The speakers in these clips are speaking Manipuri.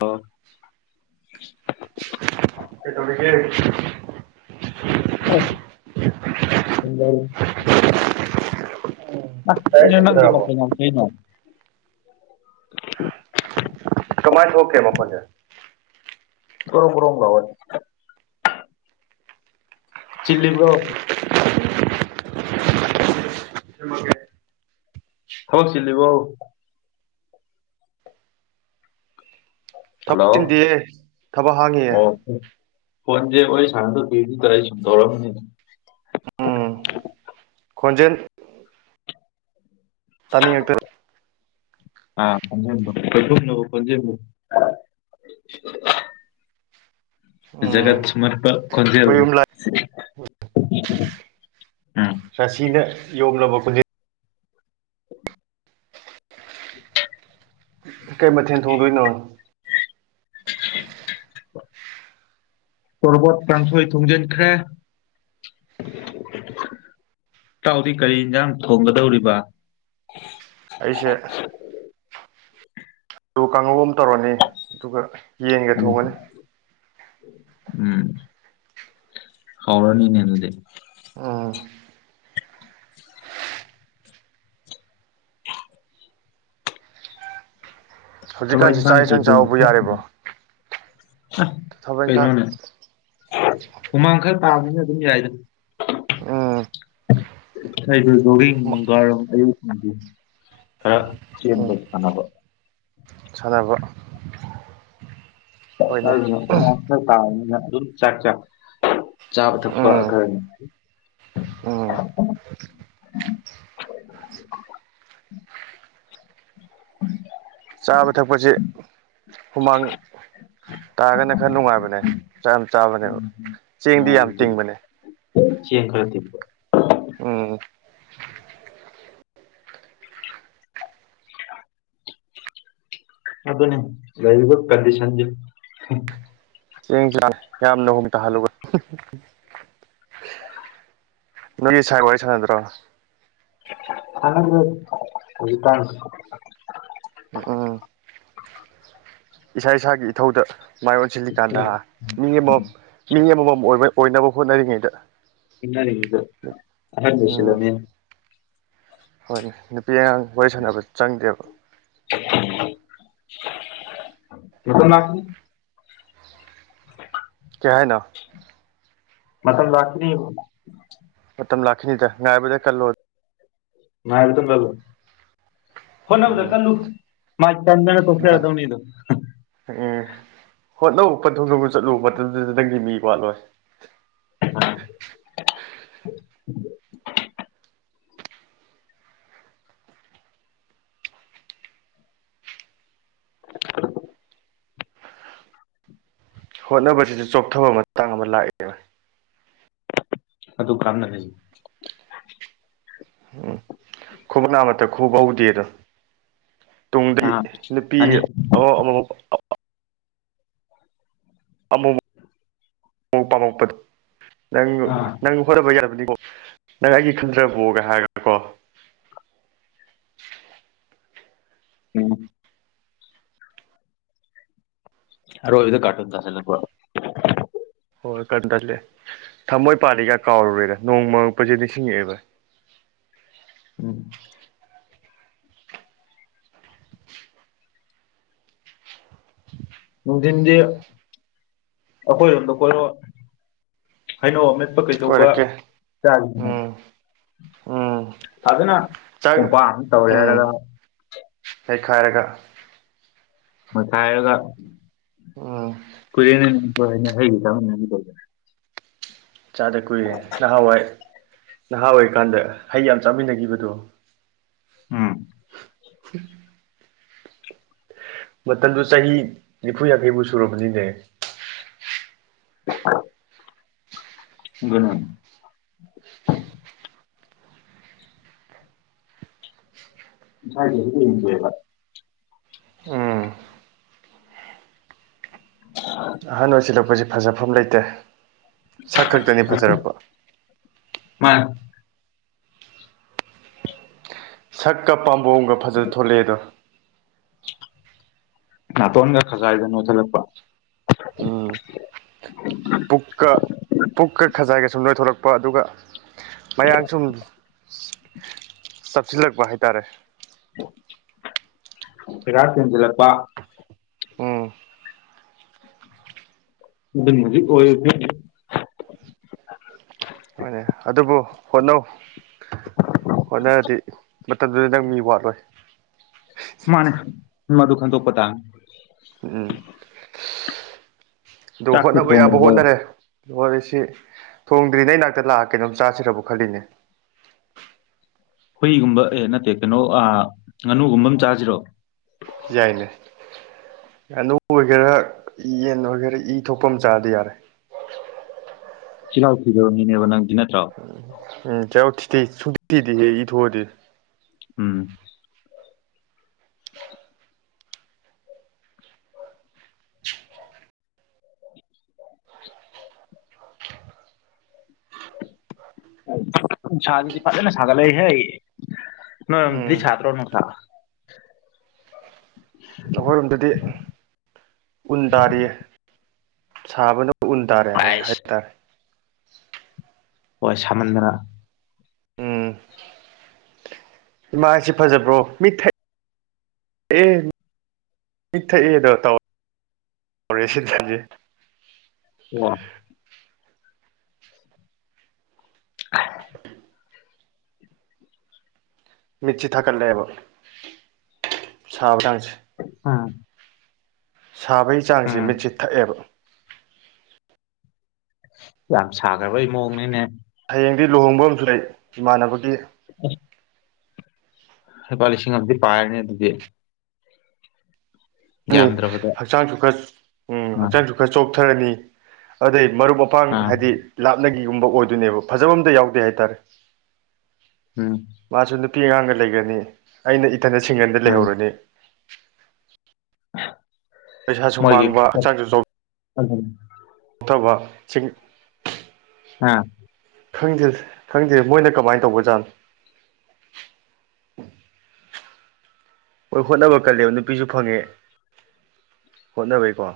ꯑꯣ ꯀꯩꯗꯧꯔꯤꯒꯦ INAUDIBLE ꯆꯥꯛ ꯀꯩꯅꯣ ꯏꯁꯤꯡ ꯅꯪꯒꯤꯗꯨ ꯎꯅꯔꯕꯣ ꯃꯈꯣꯟ ꯌꯥꯝꯅ ꯊꯣꯛꯑꯦꯅ ꯀꯃꯥꯏ ꯊꯣꯛꯀꯦ ꯃꯈꯣꯟꯖꯦ ꯀ꯭ꯔꯣꯛ ꯀ꯭ꯔꯣꯛ ꯃꯥꯎꯋꯦ ꯆꯤꯜꯂꯤꯕ꯭ꯔꯣ ꯊꯕꯛ ꯆꯤꯜꯂꯤꯕꯣ ꯊꯕꯛ ꯍꯜꯂꯣ ꯆꯤꯟꯗꯤꯌꯦ ꯊꯕꯛ ꯍꯥꯡꯉꯤꯌꯦ ꯐꯣꯟꯖꯦ ꯋꯥꯔꯤ ꯁꯥꯟꯅꯗ ꯀꯨꯢꯔꯦꯅ ꯑꯩ ꯁꯨꯝ ꯇꯧꯔꯛꯑꯝꯕꯅꯤꯗ ꯎꯝ ꯈꯣꯟꯖꯦꯜ ꯇꯥꯅꯤꯡꯉꯛꯇꯅ ꯑꯥ ꯈꯣꯟꯖꯦꯜꯕꯨ ꯈꯣꯢꯊꯨꯝꯅ ꯈꯣꯟꯖꯦꯜꯗꯣ INAUDIBLE ꯎꯝ ꯖꯒꯠ ꯑꯩꯈꯣꯏ ꯁꯨꯝꯍꯠꯄ ꯈꫭꯟꯖꯦꯜ ꯌꯨꯝ ꯂꯥꯏ ꯑ ꯔꯥꯁꯤꯅ ꯌꯣꯝꯂꯕ ꯈꯣꯟꯖꯦꯜ INAUDIBLE INAUDIBLE ꯀꯩ ꯃꯊꯦꯜ ꯊꯣꯡꯗꯣꯏꯅꯣ INAUDIBLE ꯇꯣꯔꯕꯣꯠ ꯀꯥꯡꯊꯣꯏ ꯊꯨꯡꯖꯤꯟꯈ꯭ꯔꯦ ꯇꯥꯎꯗꯤ ꯀꯔꯤ ꯌꯦꯟꯁꯥꯡ ꯊꯣꯡꯒꯗꯧꯔꯤꯕ ꯑꯩꯁꯦ ꯑꯗꯨ ꯀꯥꯡꯉꯧ ꯑꯃ ꯇꯧꯔꯅꯤ ꯑꯗꯨꯒ ꯌꯦꯟꯒ ꯊꯣꯡꯉꯅꯤ ꯎꯝ ꯍꯎꯔꯅꯤꯅꯦ ꯑꯗꯨꯗꯤ ꯑꯣ ꯊꯕꯛ ꯍꯧꯖꯤꯛꯀꯥꯟꯁꯤ ꯆꯥꯛ ꯏꯟꯈꯥꯡ ꯀꯩ ꯌꯦꯟꯁꯥꯡ ꯆꯥꯕꯕꯨ ꯌꯥꯔꯤꯕ꯭ꯔꯣ ꯑꯥ ꯊꯕꯛ ꯏꯪꯈꯥꯡ ꯀꯩꯅꯣꯅꯦ ꯍꯨꯃꯥꯡ ꯈꯔ ꯇꯕꯥꯖꯨ ꯑꯗꯨꯝ ꯌꯥꯏꯗ ꯎꯝ ꯑꯩꯁꯨ ꯖꯣꯒꯤꯡ ꯅꯨꯡꯗꯥꯡꯋꯥꯢꯔꯝ ꯑꯌꯨꯛ ꯁꯨꯡꯗꯤ ꯈꯔ ꯆꯦꯟꯕ ꯎꯝ ꯁꯥꯟꯅꯕ ꯁꯥꯟꯅꯕ ꯍꯣꯏꯅꯦ [inaudible] ꯈꯔ ꯇꯥꯕꯅꯤꯅ ꯑꯗꯨꯝ ꯆꯥꯛ ꯆꯥꯛ ꯆꯥꯕ ꯊꯛꯄ ꯎꯝ ꯈꯔꯅꯤ ꯎꯝ ꯆꯥꯕ ꯊꯛꯄꯁꯦ ꯍꯨꯃꯥꯡ ꯇꯥꯔꯒꯅ ꯈꯔ ꯅꯨꯡꯉꯥꯏꯕꯅꯦ ꯆꯥꯛ ꯌꯥꯝ ꯆꯥꯕꯒꯤ ꯆꯦꯡꯗꯤ ꯌꯝꯅ ꯇꯤꯡꯕꯅꯦ ꯆꯡ ꯈꯔ ꯇꯤꯡ ꯎꯝ ꯑꯗꯨꯅꯤ ꯂꯩꯔꯤꯕ ꯀꯟꯗꯤꯁꯟꯁꯤ ꯍꯝ [unintelligible] ꯌꯝꯅ [unintelligible] ꯅꯪ ꯅꯣꯏ ꯁꯥꯏ ꯋꯥꯔꯤ ꯁꯥꯟꯅꯗ꯭ꯔꯣ [unintelligible] ꯎꯝ ꯏꯁꯥ ꯏꯁꯥꯒꯤ ꯏꯊꯧꯗ ꯃꯥꯏ ꯑꯣꯟꯁꯤꯜꯂꯤꯀꯥꯟꯗ ꯃꯤ ꯑꯃꯃꯝ ꯃꯤ ꯑꯃꯃꯝ ꯑꯃꯃꯝ ꯑꯣꯏꯅ ꯑꯣꯏꯅꯕ ꯍꯣꯠꯅꯔꯤꯉꯩꯗ ꯃꯤꯅꯥꯏꯑꯣꯏꯔꯤꯉꯩꯗ ꯑꯉꯥꯡ ꯎꯝ ꯑꯣꯁꯤꯂꯝꯃꯦ ꯍꯣꯏꯅꯦ ꯅꯨꯄꯤ ꯑꯉꯥꯡ ꯋꯥꯔꯤ ꯁꯥꯟꯅꯕ ꯆꯪꯗꯦꯕ [unintelligible] ꯀꯩ ꯍꯥꯏꯅꯣ ꯃꯊꯪ ꯂꯛꯄꯔꯥ ꯌꯦꯡꯉꯣ ꯃꯇꯝ ꯂꯥꯛꯈꯤꯅꯤꯗ ꯉꯥꯏꯕꯥꯇ ꯀꯜꯂꯣ ꯉꯥꯏꯕꯇ ꯀꯜꯂꯣ ꯍꯣꯠꯅꯕꯗ ꯎꯝ ꯀꯜꯂꯨ ꯃꯥꯅꯦ [unintelligible] ꯑꯗꯨ ꯎꯝ ꯍꯣꯠꯅꯧ ꯀꯊꯨꯡꯌꯧꯅ ꯆꯠꯂꯨ ꯃꯇꯝꯗꯨꯗ ꯅꯪꯗꯤ ꯃꯤ ꯋꯥꯠꯂꯣꯏ [unintelligible] ꯍꯣꯠꯅꯕꯁꯤꯁꯨ ꯆꯣꯛꯊꯕ ꯃꯇꯥꯡ ꯑꯃ ꯂꯥꯛꯑꯦ ꯕꯥꯏ ꯑꯗꯨꯨ ꯀ꯭ꯅꯔꯤ ꯎꯝ ꯈꯨꯕꯛ ꯑꯃꯛꯇ ꯈꯨꯕ ꯍꯧꯗꯦꯗꯣ ꯇꯨꯡꯗꯤ ꯑꯥ ꯅꯨꯄꯤ ꯑꯅꯤ ꯑꯃ ꯑꯃ ꯑꯃꯥꯨ ꯑꯃꯨ ꯄꯥꯝꯃꯛꯄꯗꯣ ꯅꯪ ꯑꯥ ꯅꯪ ꯍꯣꯠꯅꯕ ꯌꯥꯔꯕꯅꯤꯀꯣ ꯅꯪ ꯑꯩꯒꯤ ꯈꯟꯗꯔꯕꯣꯒ ꯍꯥꯏꯔꯒ꯭ꯔꯀꯣ ꯎꯝ [unintelligible] ꯀꯥꯔꯇꯨꯟ ꯇꯥꯁꯜꯂꯛꯄ ꯍꯣꯏ [unintelligible] ꯊꯝꯃꯣꯏ ꯄꯥꯜꯂꯤꯒ ꯀꯥꯎꯔꯨꯔꯦꯗ ꯅꯣꯡꯃꯛꯄꯁꯤꯗ ꯅꯤꯡꯁꯤꯡꯉꯛꯑꯦꯕ ꯎꯝ ꯅꯨꯡꯊꯤꯟꯗꯤ ꯑꯩꯈꯣꯏꯔꯣꯝꯗ ꯀꯣꯏꯔꯛꯑꯣ ꯍꯥꯏꯅꯧ ꯑꯃꯦꯠ__ ꯃꯦꯠꯄ ꯀꯩꯗꯧꯕ ꯀꯣꯏꯔꯛꯀꯦ ꯆꯥꯁꯤ ꯎꯝ ꯎꯝ ꯆꯥꯛ ꯀꯣꯝꯄꯥꯛ ꯑꯃ ꯇꯧꯔꯦ ꯎꯝ ꯍꯥꯏꯔꯒ ꯍꯩꯈꯥꯏꯔꯒ ꯅꯣꯢꯈꯥꯢꯔꯒ ꯑꯝ ꯀꯨꯢꯔꯦꯅꯦ [unintelligible] ꯍꯩꯒ ꯆꯥꯃꯤꯟꯅꯈꯤꯗꯕꯁꯤ ꯆꯥꯗ ꯀꯨꯏꯔꯦ ꯅꯍꯥꯟꯋꯥꯏ ꯅꯍꯥ ꯑꯣꯢꯔꯤꯀꯥꯟꯗ ꯍꯩ ꯌꯥꯝ ꯆꯥꯃꯤꯟꯅꯈꯤꯕꯗꯨ ꯎꯝ ꯎ [inaudible] ꯃꯇꯝꯗꯨ ꯆꯍꯤ ꯅꯤꯐꯨ ꯌꯥꯡꯈꯩꯕꯨ ꯁꯨꯔꯝꯃꯅꯤꯅꯦ [inaudible] ꯑꯗꯨꯅꯦ [unintelligible] ꯎꯝ ꯑꯍꯟ ꯑꯣꯏꯁꯤꯜꯂꯛꯄꯁꯤ ꯐꯖꯐꯝ ꯂꯩꯇꯦ ꯁꯛ ꯈꯛꯇꯅꯤ ꯐꯖꯔꯛꯄ ꯃꯥꯅꯤ ꯁꯛꯀ ꯄꯥꯝꯕꯣꯝꯒ ꯐꯖ ꯊꯣꯛꯂꯛꯑꯦꯗꯣ ꯅꯥꯇꯣꯟꯒ ꯈꯒꯥꯏꯗ ꯅꯣꯠꯈꯠꯂꯛꯄ ꯎꯝ ꯄꯨꯛꯀ ꯄꯨꯛꯀ ꯈꯖꯥꯏꯒ ꯁꯨꯝ ꯅꯣꯏꯊꯣꯛꯂꯛꯄ ꯑꯗꯨꯒ ꯃꯌꯥꯡ ꯁꯨꯝ ꯆꯞꯁꯤꯜꯂꯛꯄ ꯍꯥꯏꯇꯥꯔꯦ ꯁꯦꯒꯥꯛ ꯆꯦꯡꯖꯤꯜꯂꯛꯄꯥ ꯎꯝ ꯑꯗꯨꯅꯤ ꯍꯧꯖꯤꯛ ꯑꯣꯏꯔꯤꯁꯤ ꯍꯣꯏꯅꯦ ꯑꯗꯨꯕꯨ ꯍꯣꯠꯅꯧ ꯍꯣꯠꯅꯔꯗꯤ ꯃꯇꯝꯗꯨꯗ ꯅꯪ ꯃꯤ ꯋꯥꯠꯂꯣꯏ ꯃꯥꯅꯤ ꯃꯗꯨ ꯈꯥꯟꯗꯣꯛꯄ ꯇꯕꯥꯅꯤ ꯎꯝꯝ ꯑꯗꯨ ꯆꯥꯛꯇꯤ ꯍꯣꯠꯅꯕ ꯌꯥꯕ ꯊꯣꯡꯈ꯭ꯔꯕꯣ ꯍꯣꯠꯅꯔꯦ ꯋꯥꯔꯤꯁꯤ ꯊꯣꯡꯗ꯭ꯔꯤ ꯅꯪ ꯅꯥꯛꯇ ꯂꯥꯛꯑ ꯀꯩꯅꯣꯝ ꯆꯥꯁꯤꯔꯕꯨ ꯈꯜꯂꯤꯅꯦ ꯍꯨꯏꯒꯨꯝꯕ ꯑꯦ ꯅꯠꯇꯦ ꯀꯩꯅꯣ ꯑꯥ ꯉꯥꯅꯨꯒꯨꯝꯕ ꯑꯃ ꯆꯥꯁꯤꯔꯣ ꯌꯥꯏꯅꯦ ꯉꯥꯅꯨ ꯑꯣꯏꯒꯦꯔꯥ ꯌꯦꯟ ꯑꯣꯏꯒꯦꯔꯥ ꯏ ꯊꯣꯛꯄ ꯑꯃ ꯆꯥꯔꯗꯤ ꯌꯥꯔꯦ [inaudible] ꯆꯤꯜꯂꯥꯎ ꯊꯤꯗꯕ ꯃꯤꯅꯦꯕ ꯅꯪꯗꯤ ꯅꯠꯇ꯭ꯔꯣ ꯎꯝ ꯆꯤꯜꯍꯧ ꯊꯤꯗꯦ ꯁꯨꯡꯊꯤ ꯊꯤꯗꯦ ꯍꯦ ꯏ ꯊꯣꯛꯑꯗꯤ ꯎꯝ ꯅꯨꯡꯁꯥ ꯁꯤꯗꯤ ꯐꯖꯅꯥ ꯁꯒꯠꯂꯛꯏꯍꯦ ꯅꯣꯏꯔꯣꯝꯗꯗꯤ ꯎꯝ ꯁꯗ꯭ꯔꯣ ꯅꯨꯡꯁꯥ ꯑꯩꯈꯣꯏꯔꯣꯝꯗꯗꯤ ꯎꯟ ꯇꯥꯔꯤꯌꯦ ꯁꯥꯕꯅ__ ꯎꯟ ꯇꯥꯔꯦ ꯍꯥꯏ ꯑꯥꯏꯁ ꯍꯥꯏꯇꯥꯔꯦ ꯍꯣꯏ ꯁꯥꯃꯟꯗꯅ ꯎꯝ [inaudible] ꯏꯃꯥ ꯑꯩꯁꯤ ꯐꯖꯕ꯭ꯔꯣ ꯃꯤꯠ ꯊꯥꯛ ꯊꯥꯛꯑꯦ ꯃꯤꯠꯊꯛꯑꯦꯗꯣ ꯇꯧ ꯇꯧꯔꯦ ꯁꯤꯗꯥꯗꯤ ꯑꯣ ꯑ [inaudible] ꯃꯤꯠꯁꯤ ꯊꯥꯛꯀꯠꯂꯛꯑꯦꯕ ꯁꯥꯕꯀꯟꯁꯤ ꯑꯥ ꯁꯥꯕꯩ ꯆꯥꯡꯖꯦ ꯃꯤꯠꯁꯤ ꯊꯛꯑꯦꯕ ꯌꯥꯝ ꯁꯥꯒ꯭ꯔꯕꯩ ꯃꯑꯣꯡꯅꯤꯅꯦ ꯍꯌꯦꯡꯗꯤ ꯂꯨꯍꯣꯡꯕ ꯑꯝꯖꯨ ꯂꯩ ꯏꯃꯥꯟꯅꯕꯒꯤ [inaudible] ꯍꯩꯄꯥ ꯂꯤꯁꯤꯡ ꯑꯝꯗꯤ ꯄꯥꯏꯔꯅꯦ ꯑꯗꯨꯗꯤ ꯑꯅꯤ ꯌꯥꯝꯗ꯭ꯔꯕꯗ ꯍꯛꯆꯥꯡꯆꯨ ꯈꯔ ꯎꯝ ꯑꯥ ꯍꯛꯆꯥꯡꯆꯨ ꯈꯔ ꯆꯣꯛꯊꯔꯅꯤ ꯑꯗꯩ ꯃꯔꯨꯞ ꯃ ꯄꯥꯡ ꯑꯥ ꯍꯥꯏꯗꯤ ꯂꯥꯞꯅꯒꯤꯒꯨꯝꯕ ꯑꯣꯏꯗꯣꯏꯅꯦꯕ ꯐꯖꯥꯕ ꯑꯝꯇ ꯌꯥꯎꯗꯦ ꯍꯥꯏꯇꯔꯦ ꯎꯝ ꯃꯥꯖꯨ ꯅꯨꯄꯤ ꯑꯉꯥꯡꯒ ꯂꯩꯒꯅꯤ ꯑꯩꯅ ꯏꯇꯟꯗ ꯁꯤꯡꯒꯟꯗ ꯎꯝ ꯂꯩꯍꯧꯔꯅꯤ ꯄꯩꯁꯥꯁꯨ ꯃꯣꯏꯒꯤ ꯃꯥꯡꯕ [inaudible] ꯊꯧꯕ ꯆꯤꯡ ꯉꯥ ꯈꯪꯗꯦꯗ ꯈꯪꯗꯦ ꯃꯣꯏꯅ ꯀꯃꯥꯏ ꯇꯧꯕꯖꯥꯠꯅꯣ ꯍꯣꯏ ꯍꯣꯠꯅꯕ ꯀꯜꯂꯦꯕ ꯅꯨꯄꯤꯖꯨ ꯐꯪꯉꯦ ꯍꯣꯠꯅꯕꯩꯀꯣ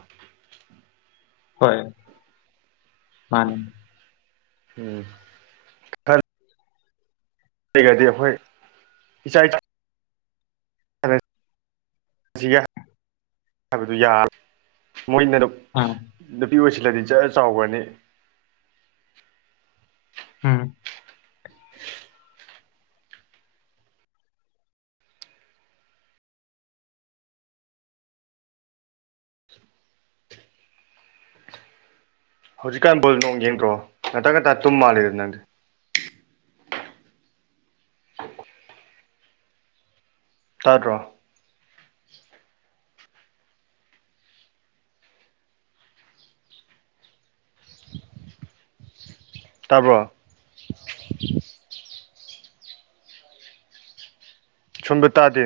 ꯍꯣꯏ ꯃꯥꯅꯤ ꯎꯝ ꯔꯩꯒ꯭ꯔꯗꯤ ꯍꯣꯏ ꯏꯆꯥ [inaudible] ꯁꯤꯒ ꯍꯥꯏꯕꯗꯨ ꯌꯥ ꯃꯣꯏꯅ ꯑꯗꯨ ꯑꯥ ꯅꯨꯄꯤ ꯑꯣꯏꯁꯤꯜꯂꯗꯤ ꯖꯔ ꯆꯥꯎꯒꯔꯅꯤ ꯎꯝ ꯍꯧꯖꯤꯛꯀꯥꯟ ꯕꯣꯜ ꯅꯨꯡ ꯌꯦꯡꯗ꯭ꯔꯣ ꯉꯟꯇ ꯉꯟꯇ ꯇꯨꯝꯃꯥꯜꯂꯦꯗ ꯅꯪꯗꯤ ꯆꯥꯗ꯭ꯔꯣ ꯇꯥꯕ꯭ꯔꯣ ꯁꯣꯝꯗ ꯇꯥꯗꯦ